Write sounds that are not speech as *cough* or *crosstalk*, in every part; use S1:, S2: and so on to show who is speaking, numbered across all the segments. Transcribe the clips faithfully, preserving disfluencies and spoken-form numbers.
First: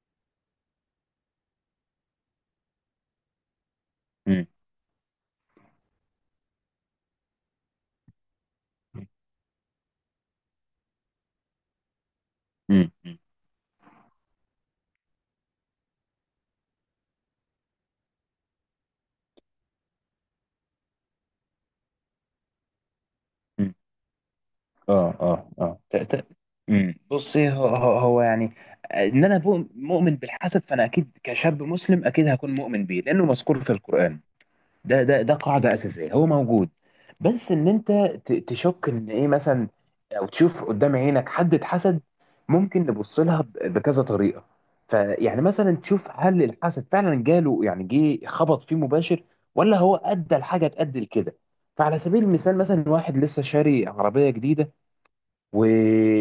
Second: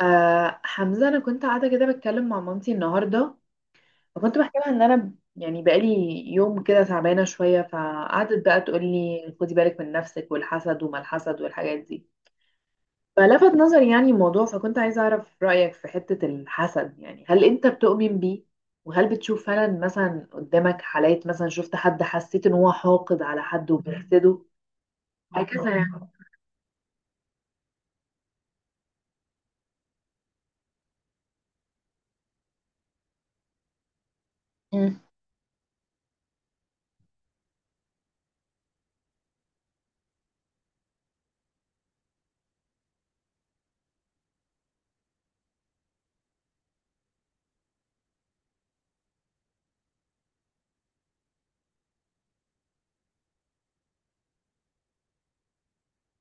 S1: آه حمزة، أنا كنت قاعدة كده بتكلم مع مامتي النهاردة. فكنت
S2: مم.
S1: بحكي لها إن أنا ب- يعني بقالي يوم كده تعبانة شوية، فقعدت بقى تقول لي خدي بالك من نفسك والحسد وما الحسد والحاجات دي.
S2: مم.
S1: فلفت نظري يعني الموضوع، فكنت عايزة أعرف رأيك في حتة الحسد. يعني هل أنت بتؤمن بيه؟ وهل بتشوف فعلا مثلا قدامك حالات، مثلا شفت حد حسيت إن هو حاقد على حد
S2: مم.
S1: وبيحسده؟
S2: اه،
S1: *laughs*
S2: اه،
S1: هكذا
S2: اه. ت-
S1: يعني.
S2: ت- مم. بصي، هو, هو هو يعني ان انا بؤ- مؤمن بالحسد، فانا اكيد كشاب مسلم اكيد هكون مؤمن بيه لانه مذكور في القران.
S1: مم.
S2: ده ده ده قاعده اساسيه، هو موجود. بس ان انت ت- تشك ان ايه مثلا، او تشوف قدام عينك حد اتحسد. ممكن نبص لها ب- بكذا طريقه. فيعني مثلا تشوف، هل الحسد فعلا جاله يعني جه خبط فيه مباشر، ولا هو ادى الحاجه تأدي لكده. فعلى سبيل المثال، مثلا واحد لسه شاري عربيه جديده و...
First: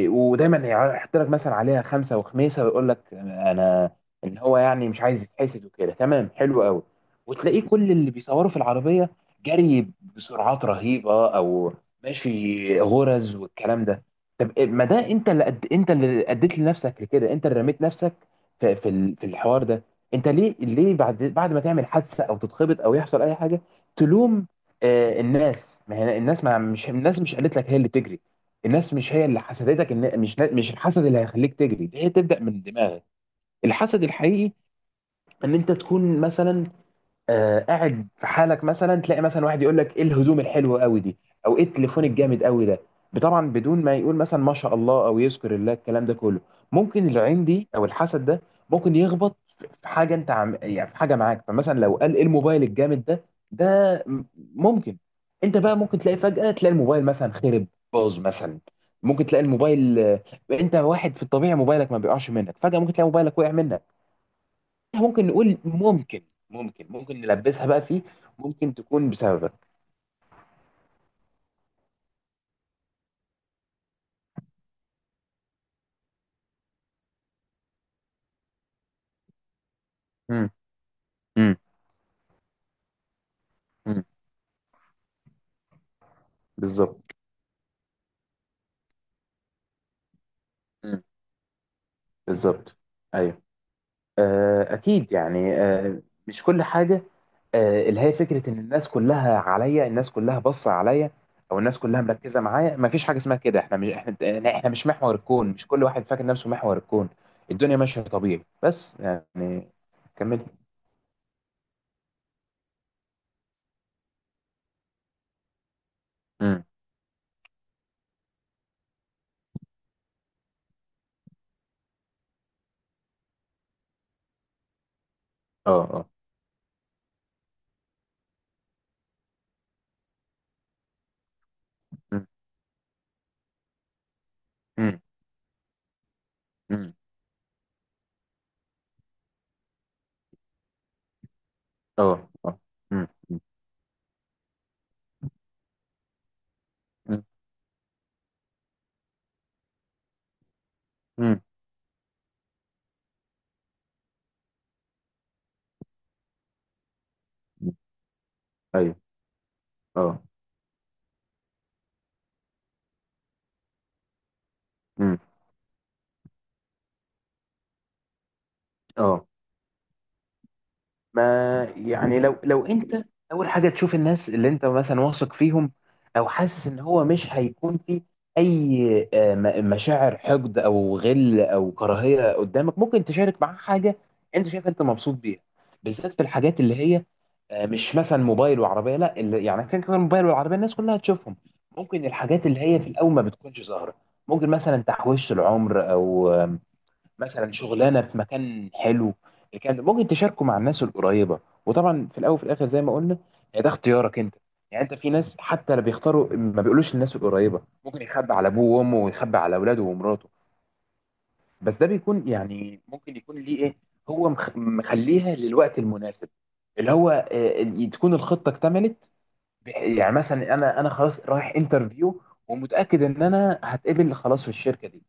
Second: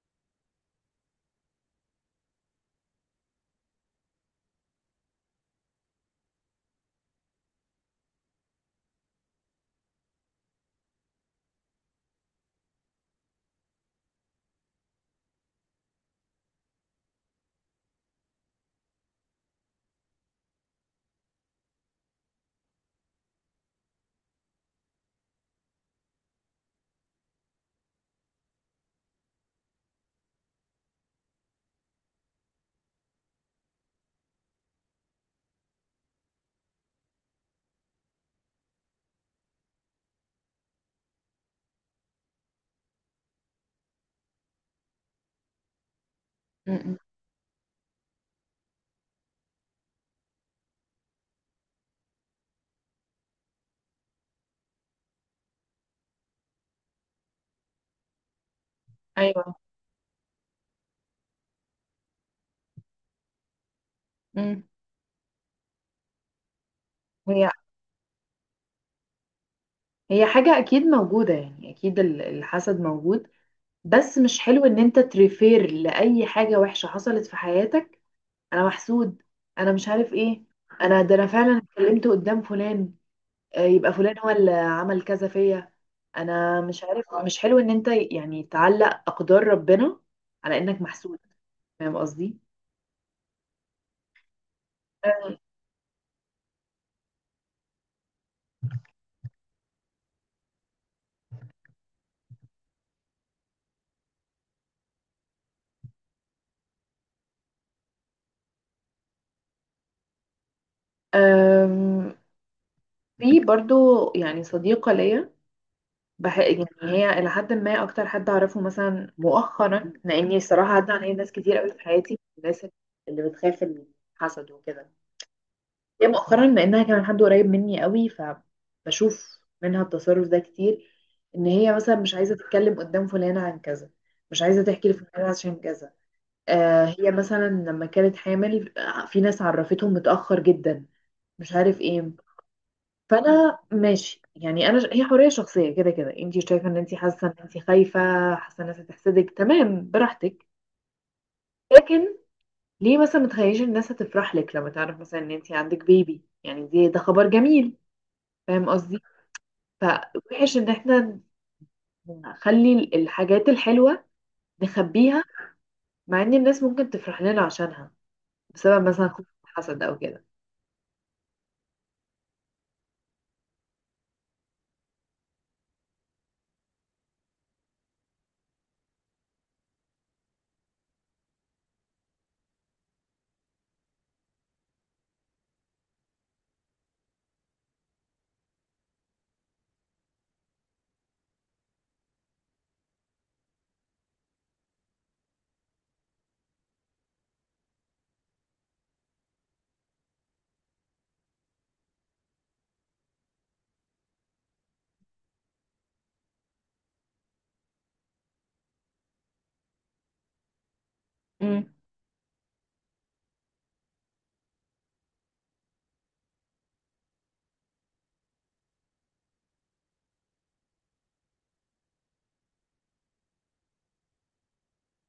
S2: ودايما يحط لك مثلا عليها خمسه وخميسه، ويقول لك انا ان هو يعني مش عايز يتحسد، وكده تمام حلو قوي. وتلاقيه كل اللي بيصوروا في العربيه جري بسرعات رهيبه، او ماشي غرز والكلام ده. طب إيه- ما ده انت اللي قد... انت اللي اديت لنفسك لكده، انت اللي رميت نفسك في في ال- في الحوار ده. انت ليه ليه بعد بعد ما تعمل حادثه او تتخبط او يحصل اي حاجه تلوم؟ آه، الناس ما هي الناس ما مش الناس مش قالت لك هي اللي تجري. الناس مش هي اللي حسدتك، إن مش مش الحسد اللي هيخليك تجري، هي تبدأ من دماغك. الحسد الحقيقي ان انت تكون مثلا آه قاعد في حالك، مثلا تلاقي مثلا واحد يقول لك ايه الهدوم الحلوه قوي دي، او ايه التليفون الجامد قوي ده، طبعا بدون ما يقول مثلا ما شاء الله او يذكر الله الكلام ده كله.
S1: مم.
S2: ممكن العين دي او الحسد ده ممكن يخبط في حاجه انت عم يعني في حاجه معاك. فمثلا لو قال ايه الموبايل الجامد ده، ده م- ممكن انت بقى ممكن تلاقي فجاه تلاقي الموبايل مثلا خرب، باظ مثلا. ممكن تلاقي
S1: أيوه.
S2: الموبايل، آه، انت واحد في الطبيعي موبايلك ما بيقعش منك، فجاه ممكن تلاقي موبايلك وقع منك.
S1: مم.
S2: ممكن نقول ممكن ممكن ممكن
S1: هي
S2: نلبسها بقى فيه، ممكن تكون بسببك.
S1: هي حاجة أكيد موجودة، يعني أكيد ال- الحسد موجود. بس مش حلو إن أنت تريفير لأي حاجة وحشة حصلت في حياتك: أنا محسود، أنا مش عارف إيه،
S2: مم.
S1: أنا ده أنا
S2: مم.
S1: فعلا اتكلمت قدام فلان، آه، يبقى
S2: مم.
S1: فلان هو اللي عمل كذا فيا، أنا مش عارف.
S2: بالظبط.
S1: مش حلو إن أنت يعني تعلق أقدار ربنا على إنك
S2: مم.
S1: محسود. فاهم قصدي؟
S2: بالظبط. ايوه. آه اكيد يعني آه مش كل حاجه. آه اللي هي فكره ان الناس كلها عليا، الناس كلها باصه عليا، او الناس كلها مركزه معايا. ما فيش حاجه اسمها كده. احنا مش احنا احنا مش محور الكون، مش كل واحد فاكر نفسه محور الكون. الدنيا ماشيه طبيعي بس. يعني كمل.
S1: أم، في برضو يعني صديقة ليا، بح...
S2: مم.
S1: يعني هي إلى حد ما أكتر حد أعرفه مثلا مؤخرا، لأني الصراحة عدى عليا ناس كتير قوي في حياتي، الناس اللي بتخاف من الحسد وكده.
S2: اه،
S1: هي
S2: اه.
S1: مؤخرا، لأنها كمان حد قريب مني قوي، فبشوف منها التصرف ده كتير. إن هي مثلا مش
S2: مم.
S1: عايزة تتكلم قدام فلانة عن كذا، مش عايزة تحكي
S2: مم.
S1: لفلانة عشان كذا، آه
S2: مم.
S1: هي مثلا لما كانت حامل، آه، في ناس عرفتهم متأخر جدا، مش عارف ايه.
S2: اه، اه. مم.
S1: فانا ماشي، يعني انا ش... هي حريه شخصيه، كده كده انت شايفه ان انت
S2: مم.
S1: حاسه ان انت خايفه، حاسه الناس هتحسدك، تمام براحتك.
S2: امم.
S1: لكن ليه مثلا ما تخليش الناس هتفرح لك لما تعرف مثلا ان انت عندك بيبي؟ يعني دي ده خبر جميل. فاهم
S2: ايوه.
S1: قصدي؟
S2: اه.
S1: فوحش ان احنا نخلي ال- الحاجات الحلوه
S2: امم.
S1: نخبيها، مع ان الناس ممكن تفرح لنا عشانها، بسبب مثلا خوف
S2: اه.
S1: حسد او كده.
S2: ما يعني لو لو انت، اول حاجه تشوف الناس اللي انت مثلا واثق فيهم، او حاسس ان هو مش هيكون في اي آه، م- مشاعر حقد او غل او كراهيه قدامك، ممكن تشارك معاه حاجه انت شايف انت مبسوط بيها. بالذات في الحاجات اللي هي آه، مش مثلا موبايل وعربيه، لا اللي يعني كان كمان موبايل والعربيه الناس كلها تشوفهم. ممكن الحاجات اللي هي في الاول ما بتكونش ظاهره، ممكن مثلا تحويش العمر، او آه، مثلا شغلانه في مكان حلو، الكلام ده ممكن تشاركه مع الناس القريبه. وطبعا في الاول وفي الاخر زي ما قلنا، يعني ده اختيارك انت. يعني انت في ناس حتى لا بيختاروا ما بيقولوش للناس القريبه، ممكن يخبي على ابوه وامه ويخبي على اولاده ومراته.
S1: مم.
S2: بس ده بيكون يعني ممكن يكون ليه ايه، هو مخ- مخليها للوقت المناسب، اللي هو آه، ال- تكون الخطه اكتملت. بح- يعني مثلا انا انا خلاص رايح انترفيو، ومتاكد ان انا هتقبل خلاص في الشركه دي.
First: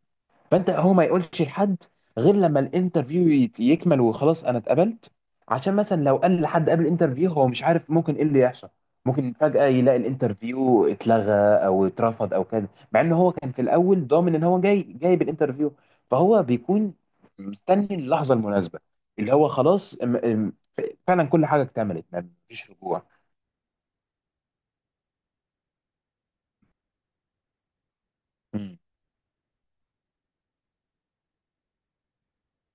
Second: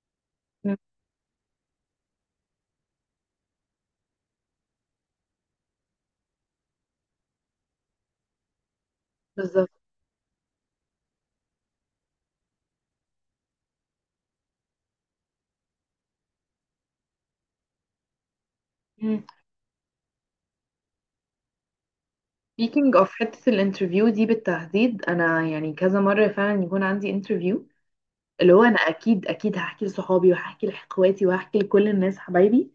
S2: فانت
S1: مم.
S2: هو ما يقولش لحد غير لما الانترفيو يت- يكمل، وخلاص انا اتقبلت. عشان مثلا لو قال لحد قبل الانترفيو، هو مش عارف ممكن ايه اللي يحصل، ممكن فجأة
S1: بالظبط.
S2: يلاقي الانترفيو اتلغى او اترفض او كده، مع ان هو كان في الاول ضامن ان هو جاي جاي بالانترفيو. فهو بيكون مستني اللحظة المناسبة، اللي هو خلاص ام- ام- ف- فعلا كل حاجة اكتملت، ما فيش
S1: Speaking
S2: رجوع.
S1: of حتة الانترفيو دي بالتحديد، انا يعني كذا مرة فعلا يكون عندي انترفيو، اللي هو انا
S2: مم.
S1: اكيد اكيد هحكي لصحابي وهحكي لاخواتي وهحكي لكل الناس حبايبي.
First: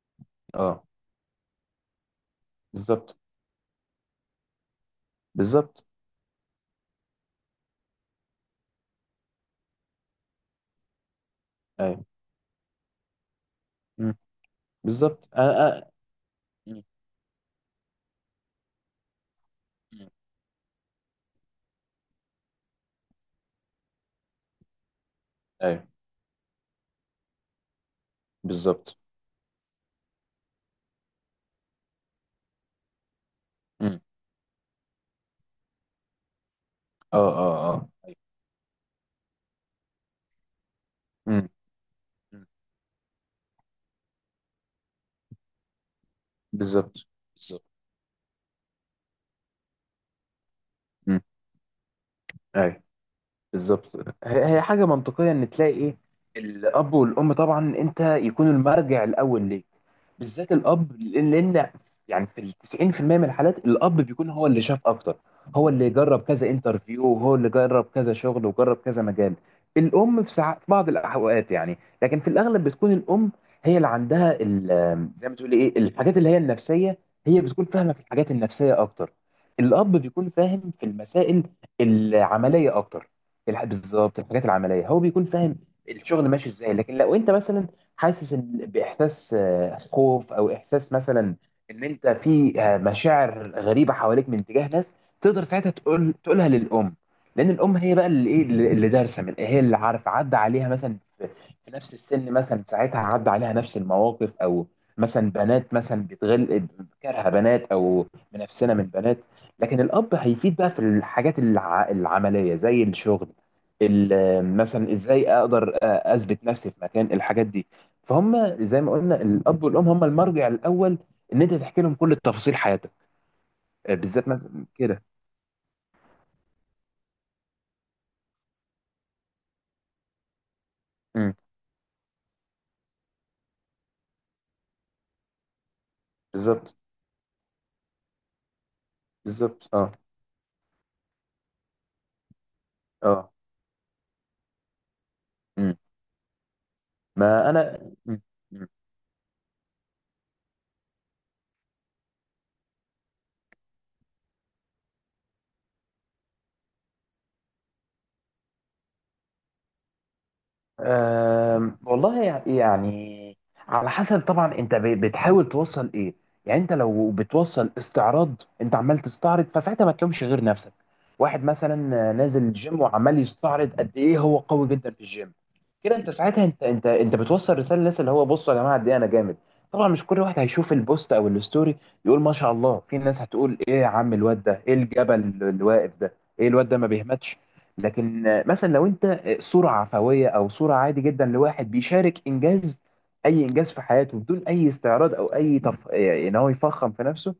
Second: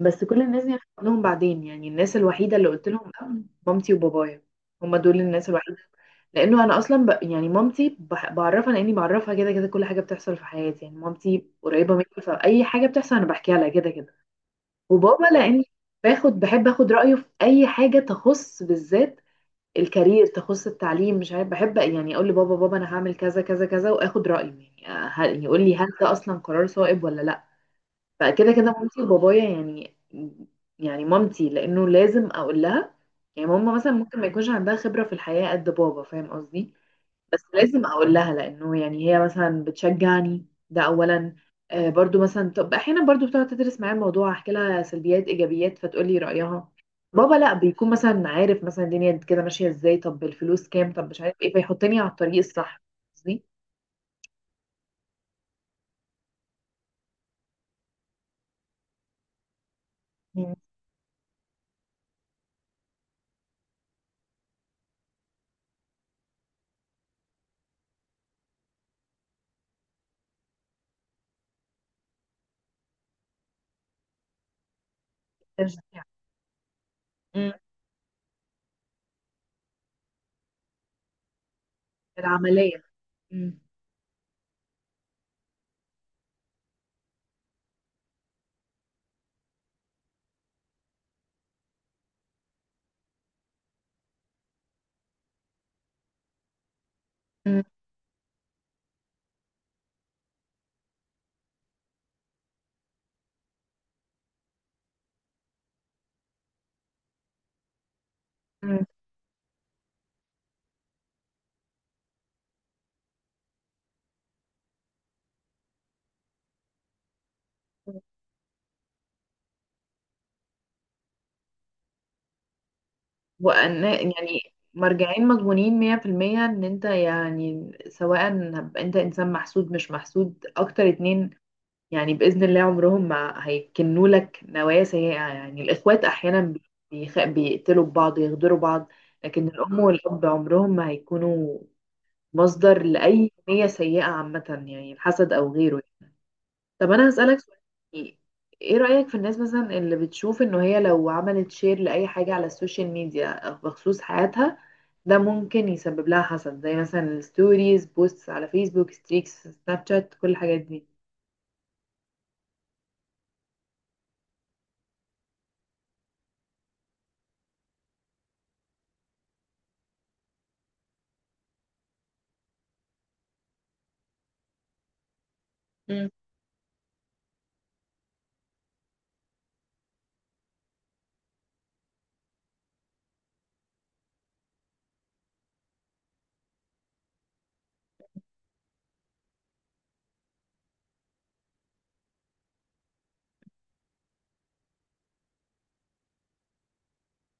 S1: بس كل الناس دي أنا
S2: اه.
S1: هحكي لهم بعدين. يعني الناس الوحيدة اللي قلت لهم
S2: بالظبط.
S1: لأ، مامتي وبابايا. هما دول الناس الوحيدة.
S2: بالظبط.
S1: لانه انا اصلا ب... يعني مامتي بح- بعرفها، لاني بعرفها كده كده، كل حاجه بتحصل في حياتي. يعني مامتي قريبه مني،
S2: ايوه.
S1: فاي حاجه بتحصل انا بحكيها لها كده كده.
S2: مم.
S1: وبابا
S2: بالظبط. أنا-
S1: لاني
S2: أنا-
S1: باخد بحب
S2: مم.
S1: اخد رايه في اي حاجه، تخص بالذات
S2: مم.
S1: الكارير، تخص التعليم، مش عارف، بحب يعني اقول لبابا: بابا انا هعمل كذا كذا كذا، واخد رايه. يعني آه، هل يقول لي
S2: ايوه.
S1: هل ده اصلا قرار صائب ولا لا. فكده كده
S2: بالظبط.
S1: مامتي وبابايا يعني. يعني مامتي لانه لازم اقول لها. يعني ماما مثلا
S2: مم.
S1: ممكن ما يكونش عندها خبره في الحياه قد بابا، فاهم قصدي؟
S2: اه،
S1: بس
S2: اه،
S1: لازم
S2: اه.
S1: اقول
S2: أيوة.
S1: لها لانه يعني هي مثلا بتشجعني، ده اولا.
S2: امم.
S1: آه برضو
S2: مم.
S1: مثلا، طب احيانا برضو بتقعد تدرس معايا الموضوع، احكي لها سلبيات ايجابيات فتقول لي رايها.
S2: بالظبط.
S1: بابا لا،
S2: بالظبط.
S1: بيكون مثلا عارف مثلا الدنيا كده ماشيه ازاي، طب الفلوس كام، طب مش
S2: امم.
S1: عارف ايه، فيحطني على الطريق الصح.
S2: اي.
S1: قصدي.
S2: بالظبط. هي هي حاجه منطقيه ان تلاقي ايه، الاب والام طبعا انت يكون المرجع الاول ليك، بالذات
S1: مم.
S2: الاب، لان لأن يعني في ال تسعين في المية من الحالات الاب بيكون هو اللي شاف اكتر، هو اللي جرب كذا انترفيو، وهو اللي جرب كذا شغل، وجرب كذا مجال. الام في ساعات في بعض الاوقات يعني، لكن في الاغلب بتكون الام هي اللي عندها ال- زي ما تقولي ايه،
S1: تشجيع.
S2: الحاجات اللي هي النفسيه. هي
S1: مم.
S2: بتكون فاهمه في الحاجات النفسيه اكتر، الاب بيكون فاهم في المسائل العمليه
S1: العمليه.
S2: اكتر.
S1: مم.
S2: الح- بالظبط، الحاجات العمليه هو بيكون فاهم، الشغل ماشي ازاي. لكن لو انت مثلا حاسس إن- باحساس آه، خوف او احساس مثلا ان انت في آه، مشاعر غريبه حواليك من تجاه ناس، تقدر ساعتها تقول تقولها للام. لان
S1: مم.
S2: الام هي بقى اللي ايه، اللي اللي دارسه، من هي اللي عارفه عدى عليها مثلا في في نفس السن، مثلا ساعتها عدى عليها نفس المواقف، او مثلا بنات مثلا بتغل، كارهه بنات او منافسنا من
S1: مم.
S2: بنات. لكن الاب هيفيد بقى في الحاجات الع... العمليه زي الشغل، ال- مثلا ازاي اقدر آه، اثبت نفسي في مكان، الحاجات دي. فهم زي ما قلنا الاب والام هم المرجع الاول ان انت تحكي لهم كل تفاصيل حياتك،
S1: وان
S2: آه، بالذات
S1: يعني
S2: مثلا كده.
S1: مرجعين مضمونين مية في المية، ان انت يعني سواء انت انسان محسود مش محسود، اكتر اتنين.
S2: امم.
S1: يعني بإذن الله عمرهم ما هيكنوا لك نوايا سيئة. يعني الإخوات أحيانا
S2: بالظبط.
S1: بيخ... بيقتلوا بعض، يغدروا بعض، لكن
S2: بالظبط.
S1: الأم
S2: اه،
S1: والأب عمرهم ما هيكونوا مصدر لأي
S2: اه.
S1: نية سيئة عامة، يعني الحسد أو
S2: امم.
S1: غيره. طب أنا هسألك
S2: ما
S1: سؤال،
S2: انا
S1: يعني
S2: مم.
S1: إيه رأيك في الناس مثلا اللي بتشوف إنه هي لو عملت شير لأي حاجة على السوشيال ميديا بخصوص حياتها، ده ممكن يسبب لها حسد، زي مثلا الستوريز، بوستس على فيسبوك، ستريكس سناب شات، كل الحاجات دي؟
S2: أم، والله يع- يعني، على حسب طبعا انت ب- بتحاول توصل ايه. يعني انت لو بتوصل استعراض، انت عمال تستعرض، فساعتها ما تلومش غير نفسك. واحد مثلا نازل الجيم، وعمال يستعرض قد ايه هو قوي جدا في الجيم، كده انت ساعتها انت انت انت بتوصل رساله للناس اللي هو بصوا يا جماعه قد ايه انا جامد. طبعا مش كل واحد هيشوف البوست او الستوري يقول ما شاء الله، في ناس هتقول ايه يا عم الواد ده، ايه الجبل اللي واقف ده، ايه الواد ده ما بيهمتش. لكن آه، مثلا لو انت آه، صورة عفوية او صورة عادي جدا لواحد بيشارك انجاز، اي انجاز في حياته، بدون اي استعراض او اي تف... آه، ان هو يفخم في نفسه،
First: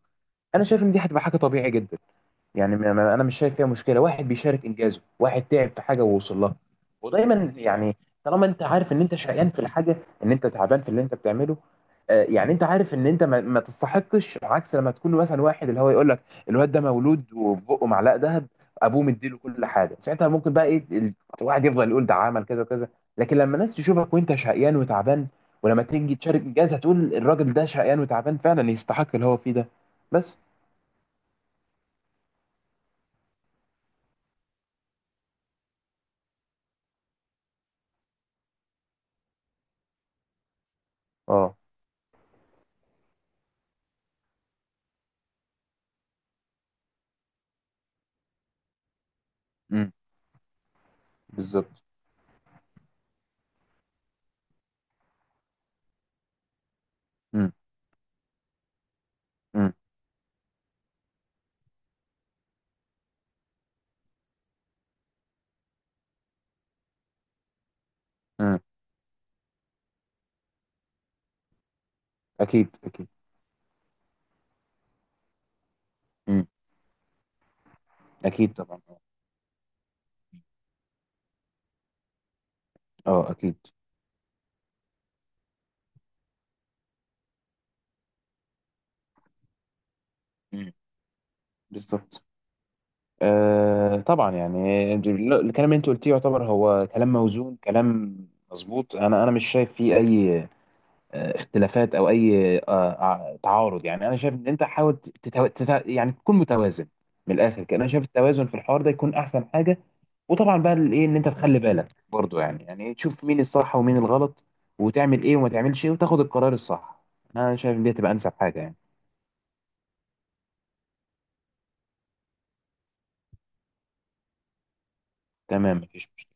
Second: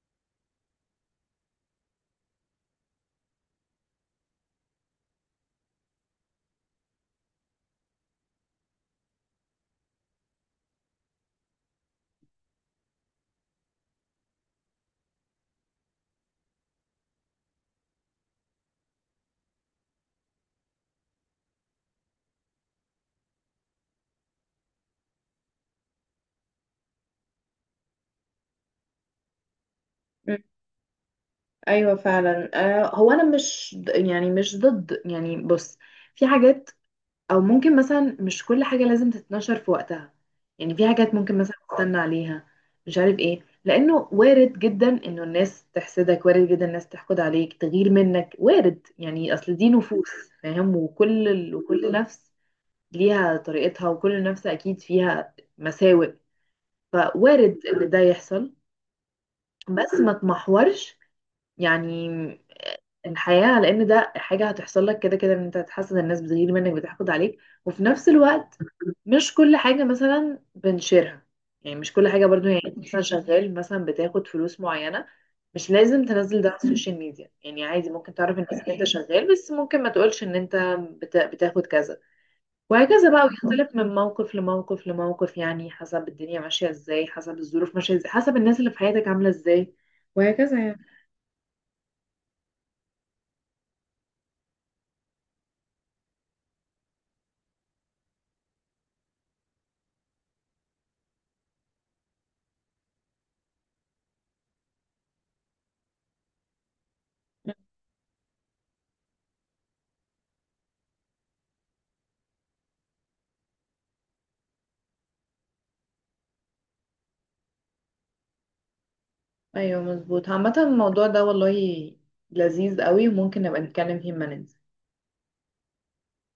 S2: انا شايف ان دي هتبقى حاجة طبيعي جدا. يعني ما- ما- انا مش شايف فيها مشكله، واحد بيشارك انجازه، واحد تعب في حاجه ووصل لها. ودايما يعني طالما انت عارف ان انت شقيان في الحاجه، ان انت تعبان في اللي انت بتعمله، آه، يعني انت عارف ان انت ما, ما تستحقش. عكس لما تكون مثلا واحد اللي هو يقول لك الواد ده مولود وفي بقه معلقه ذهب، ابوه مديله كل حاجه، ساعتها ممكن بقى ايه ال- الواحد يفضل يقول ده عمل كذا وكذا. لكن لما الناس تشوفك وانت شقيان وتعبان، ولما تيجي تشارك انجاز هتقول الراجل ده شقيان وتعبان فعلا يستحق اللي هو فيه ده.
S1: مم.
S2: بس.
S1: ايوه فعلا. آه هو انا مش ض- يعني مش ضد، يعني بص، في حاجات، او ممكن مثلا مش كل حاجه لازم تتنشر في وقتها. يعني في حاجات ممكن مثلا
S2: اه.
S1: تستنى عليها، مش عارف ايه، لانه وارد جدا انه الناس تحسدك، وارد جدا الناس تحقد عليك، تغير منك، وارد، يعني اصل دي
S2: امم.
S1: نفوس، فاهم؟ وكل ال...
S2: بالظبط.
S1: وكل نفس ليها طريقتها، وكل نفس اكيد فيها مساوئ،
S2: مم.
S1: فوارد ان ده يحصل.
S2: مم.
S1: بس ما تمحورش يعني الحياة، لأن ده حاجة هتحصل لك كده كده، إن أنت هتحسد، الناس بتغير منك بتحقد عليك. وفي نفس الوقت
S2: مم.
S1: مش كل حاجة مثلا بنشيرها. يعني مش كل حاجة برضو، يعني
S2: اكيد،
S1: أنت مثلا
S2: اكيد.
S1: شغال، مثلا بتاخد فلوس معينة، مش لازم تنزل
S2: مم.
S1: ده على السوشيال ميديا. يعني عادي ممكن تعرف الناس
S2: اكيد
S1: إن
S2: طبعا.
S1: أنت شغال، بس ممكن ما تقولش إن أنت بت- بتاخد كذا. وهكذا بقى،
S2: اه، اكيد.
S1: ويختلف من موقف لموقف لموقف. يعني حسب الدنيا ماشية إزاي، حسب الظروف ماشية إزاي، حسب الناس اللي في حياتك عاملة إزاي، وهكذا
S2: مم.
S1: يعني.
S2: بالظبط. آه، طبعا يعني الكلام اللي انت قلتيه يعتبر هو كلام موزون، كلام مظبوط. انا انا مش شايف فيه اي آه، اختلافات او اي آه، آه، تعارض. يعني انا شايف ان انت حاول تتو... تت... يعني تكون متوازن، من الاخر كده انا شايف التوازن في الحوار ده يكون احسن حاجه. وطبعا بقى الايه ان انت تخلي بالك برضو، يعني يعني تشوف مين الصح ومين الغلط، وتعمل ايه وما تعملش ايه، وتاخد القرار الصح. انا شايف ان دي تبقى انسب حاجه يعني.
S1: ايوه مظبوط. عامة الموضوع ده والله لذيذ قوي، وممكن نبقى نتكلم فيه لما ننزل.
S2: تمام، مفيش مشكله.